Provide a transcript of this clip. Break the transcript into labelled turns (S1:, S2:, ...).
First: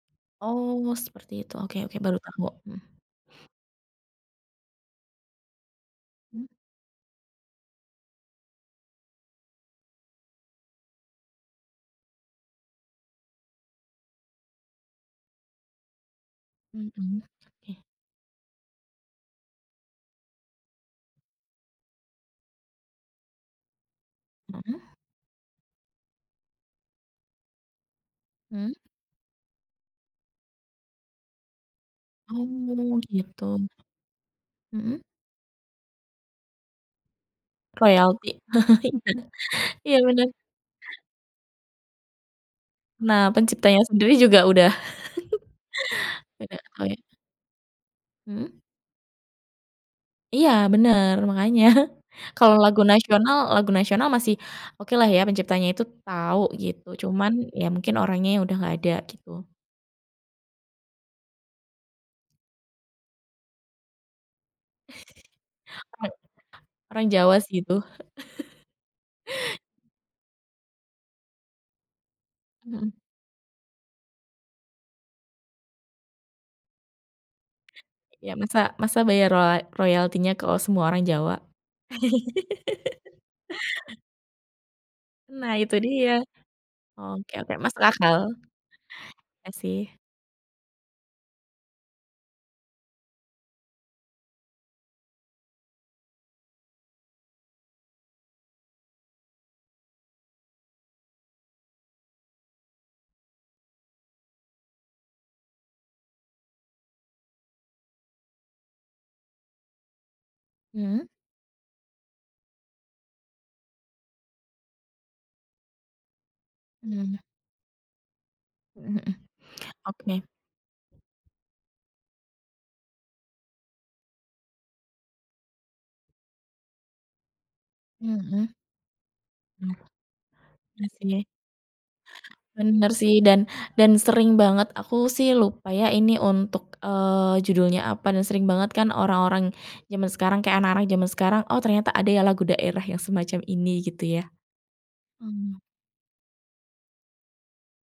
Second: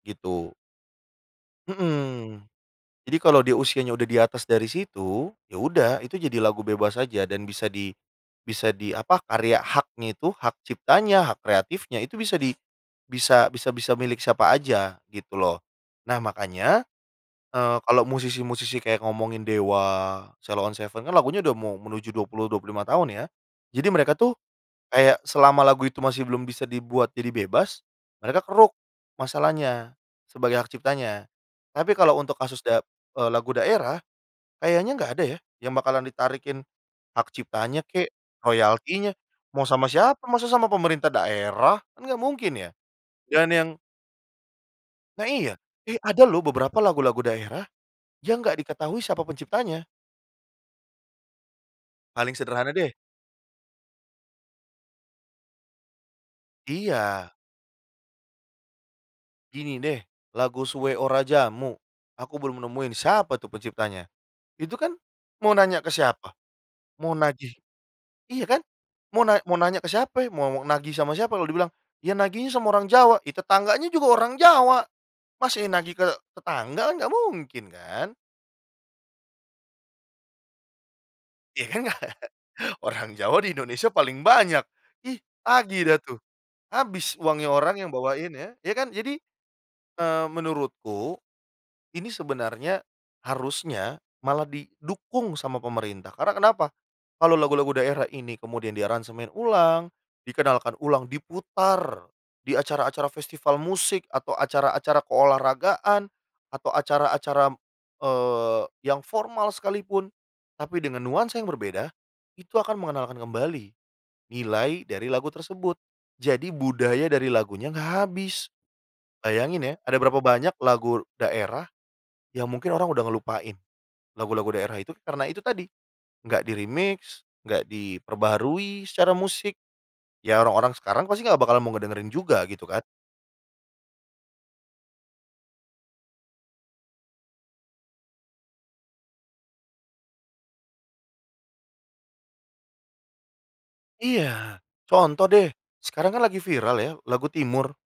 S1: Gitu.
S2: Oh, seperti itu oke oke baru tau,
S1: Mhm,
S2: mhm.
S1: jadi kalau di usianya udah di atas dari situ, ya udah itu jadi
S2: Mhm.
S1: lagu bebas saja dan bisa di bisa di, apa karya haknya itu, hak ciptanya, hak kreatifnya itu bisa di bisa bisa bisa milik siapa aja gitu loh. Nah, makanya,
S2: Mhm,
S1: eee,
S2: oke.
S1: kalau musisi-musisi kayak ngomongin Dewa, Sheila On 7 kan lagunya udah mau menuju 20, 25 tahun ya. Jadi mereka tuh,
S2: Mhm.
S1: kayak selama lagu itu masih belum bisa dibuat jadi bebas, mereka keruk
S2: Mhm.
S1: masalahnya, sebagai hak ciptanya. Tapi kalau untuk kasus da
S2: Oh,
S1: eee, lagu
S2: gitu.
S1: daerah, kayaknya
S2: Mhm.
S1: gak ada ya, yang bakalan ditarikin hak ciptanya kek,
S2: Royalti,
S1: royaltinya,
S2: iya.
S1: mau sama
S2: Iya
S1: siapa,
S2: bener.
S1: masa sama pemerintah daerah kan gak mungkin ya.
S2: Nah,
S1: Dan yang
S2: penciptanya sendiri juga udah
S1: Nah iya. Eh, ada loh
S2: udah
S1: beberapa
S2: kaya.
S1: lagu-lagu daerah, yang gak
S2: Mhm.
S1: diketahui siapa penciptanya.
S2: Iya bener, makanya.
S1: Paling
S2: Kalo
S1: sederhana
S2: lagu
S1: deh.
S2: nasional lagu nasional masih okelah ya penciptaannya itu tau gitu, cuman
S1: Iya.
S2: ya mungkin orangnya udah gak ada gitu.
S1: Gini deh, lagu Suwe Ora Jamu aku belum nemuin siapa tuh penciptanya, itu kan mau nanya ke
S2: [unintelligible]
S1: siapa?
S2: Orang
S1: Mau
S2: Jawa
S1: nagih
S2: sih itu.
S1: iya kan? Mau na mau nanya ke siapa? Mau nagih sama siapa? Lalu dibilang, "Ya nagih sama orang
S2: Mhm.
S1: Jawa," ya tetangganya juga orang Jawa. Masa iya nagih ke tetangga? Kan gak mungkin kan?
S2: Ya masa masa bayar rolay royaltinya ke semua orang Jawa?
S1: Iya kan? Orang Jawa di Indonesia paling banyak. Ih,
S2: Nah, itu
S1: tagih dah
S2: dia.
S1: tuh. Habis
S2: Oke
S1: uangnya
S2: oke
S1: orang
S2: masuk
S1: yang
S2: akal.
S1: bawain ya, ya kan jadi,
S2: Iya sih.
S1: eee, menurutku, ini sebenarnya, harusnya malah didukung sama pemerintah karena kenapa? Kalau lagu-lagu daerah ini kemudian diaransemen ulang, dikenalkan ulang, diputar di acara-acara festival musik, atau acara-acara keolahragaan, atau acara-acara, eee, yang formal sekalipun tapi dengan
S2: Mhm.
S1: nuansa yang berbeda, itu akan mengenalkan kembali nilai dari lagu tersebut, jadi budaya
S2: Mmm.
S1: dari lagunya enggak habis.
S2: Mhm mhm,
S1: Bayangin ya, ada berapa
S2: oke.
S1: banyak lagu daerah yang mungkin orang udah ngelupain lagu-lagu daerah itu karena itu tadi, enggak di-remix, enggak
S2: Mhm.
S1: diperbaharui secara musik.
S2: Hmm,
S1: Ya orang-orang
S2: iya
S1: sekarang pasti
S2: sih.
S1: nggak bakal mau ngedengerin juga, gitu kan.
S2: Bener sih, dan dan sering banget aku sih lupa ya ini untuk, eee, judulnya apa dan sering banget kan orang-orang zaman sekarang kayak anak-anak zaman sekarang, oh ternyata ada ya lagu daerah yang semacam ini gitu ya.
S1: Iya, contoh deh,
S2: Hmm.
S1: sekarang kan lagi viral ya, lagu Timur.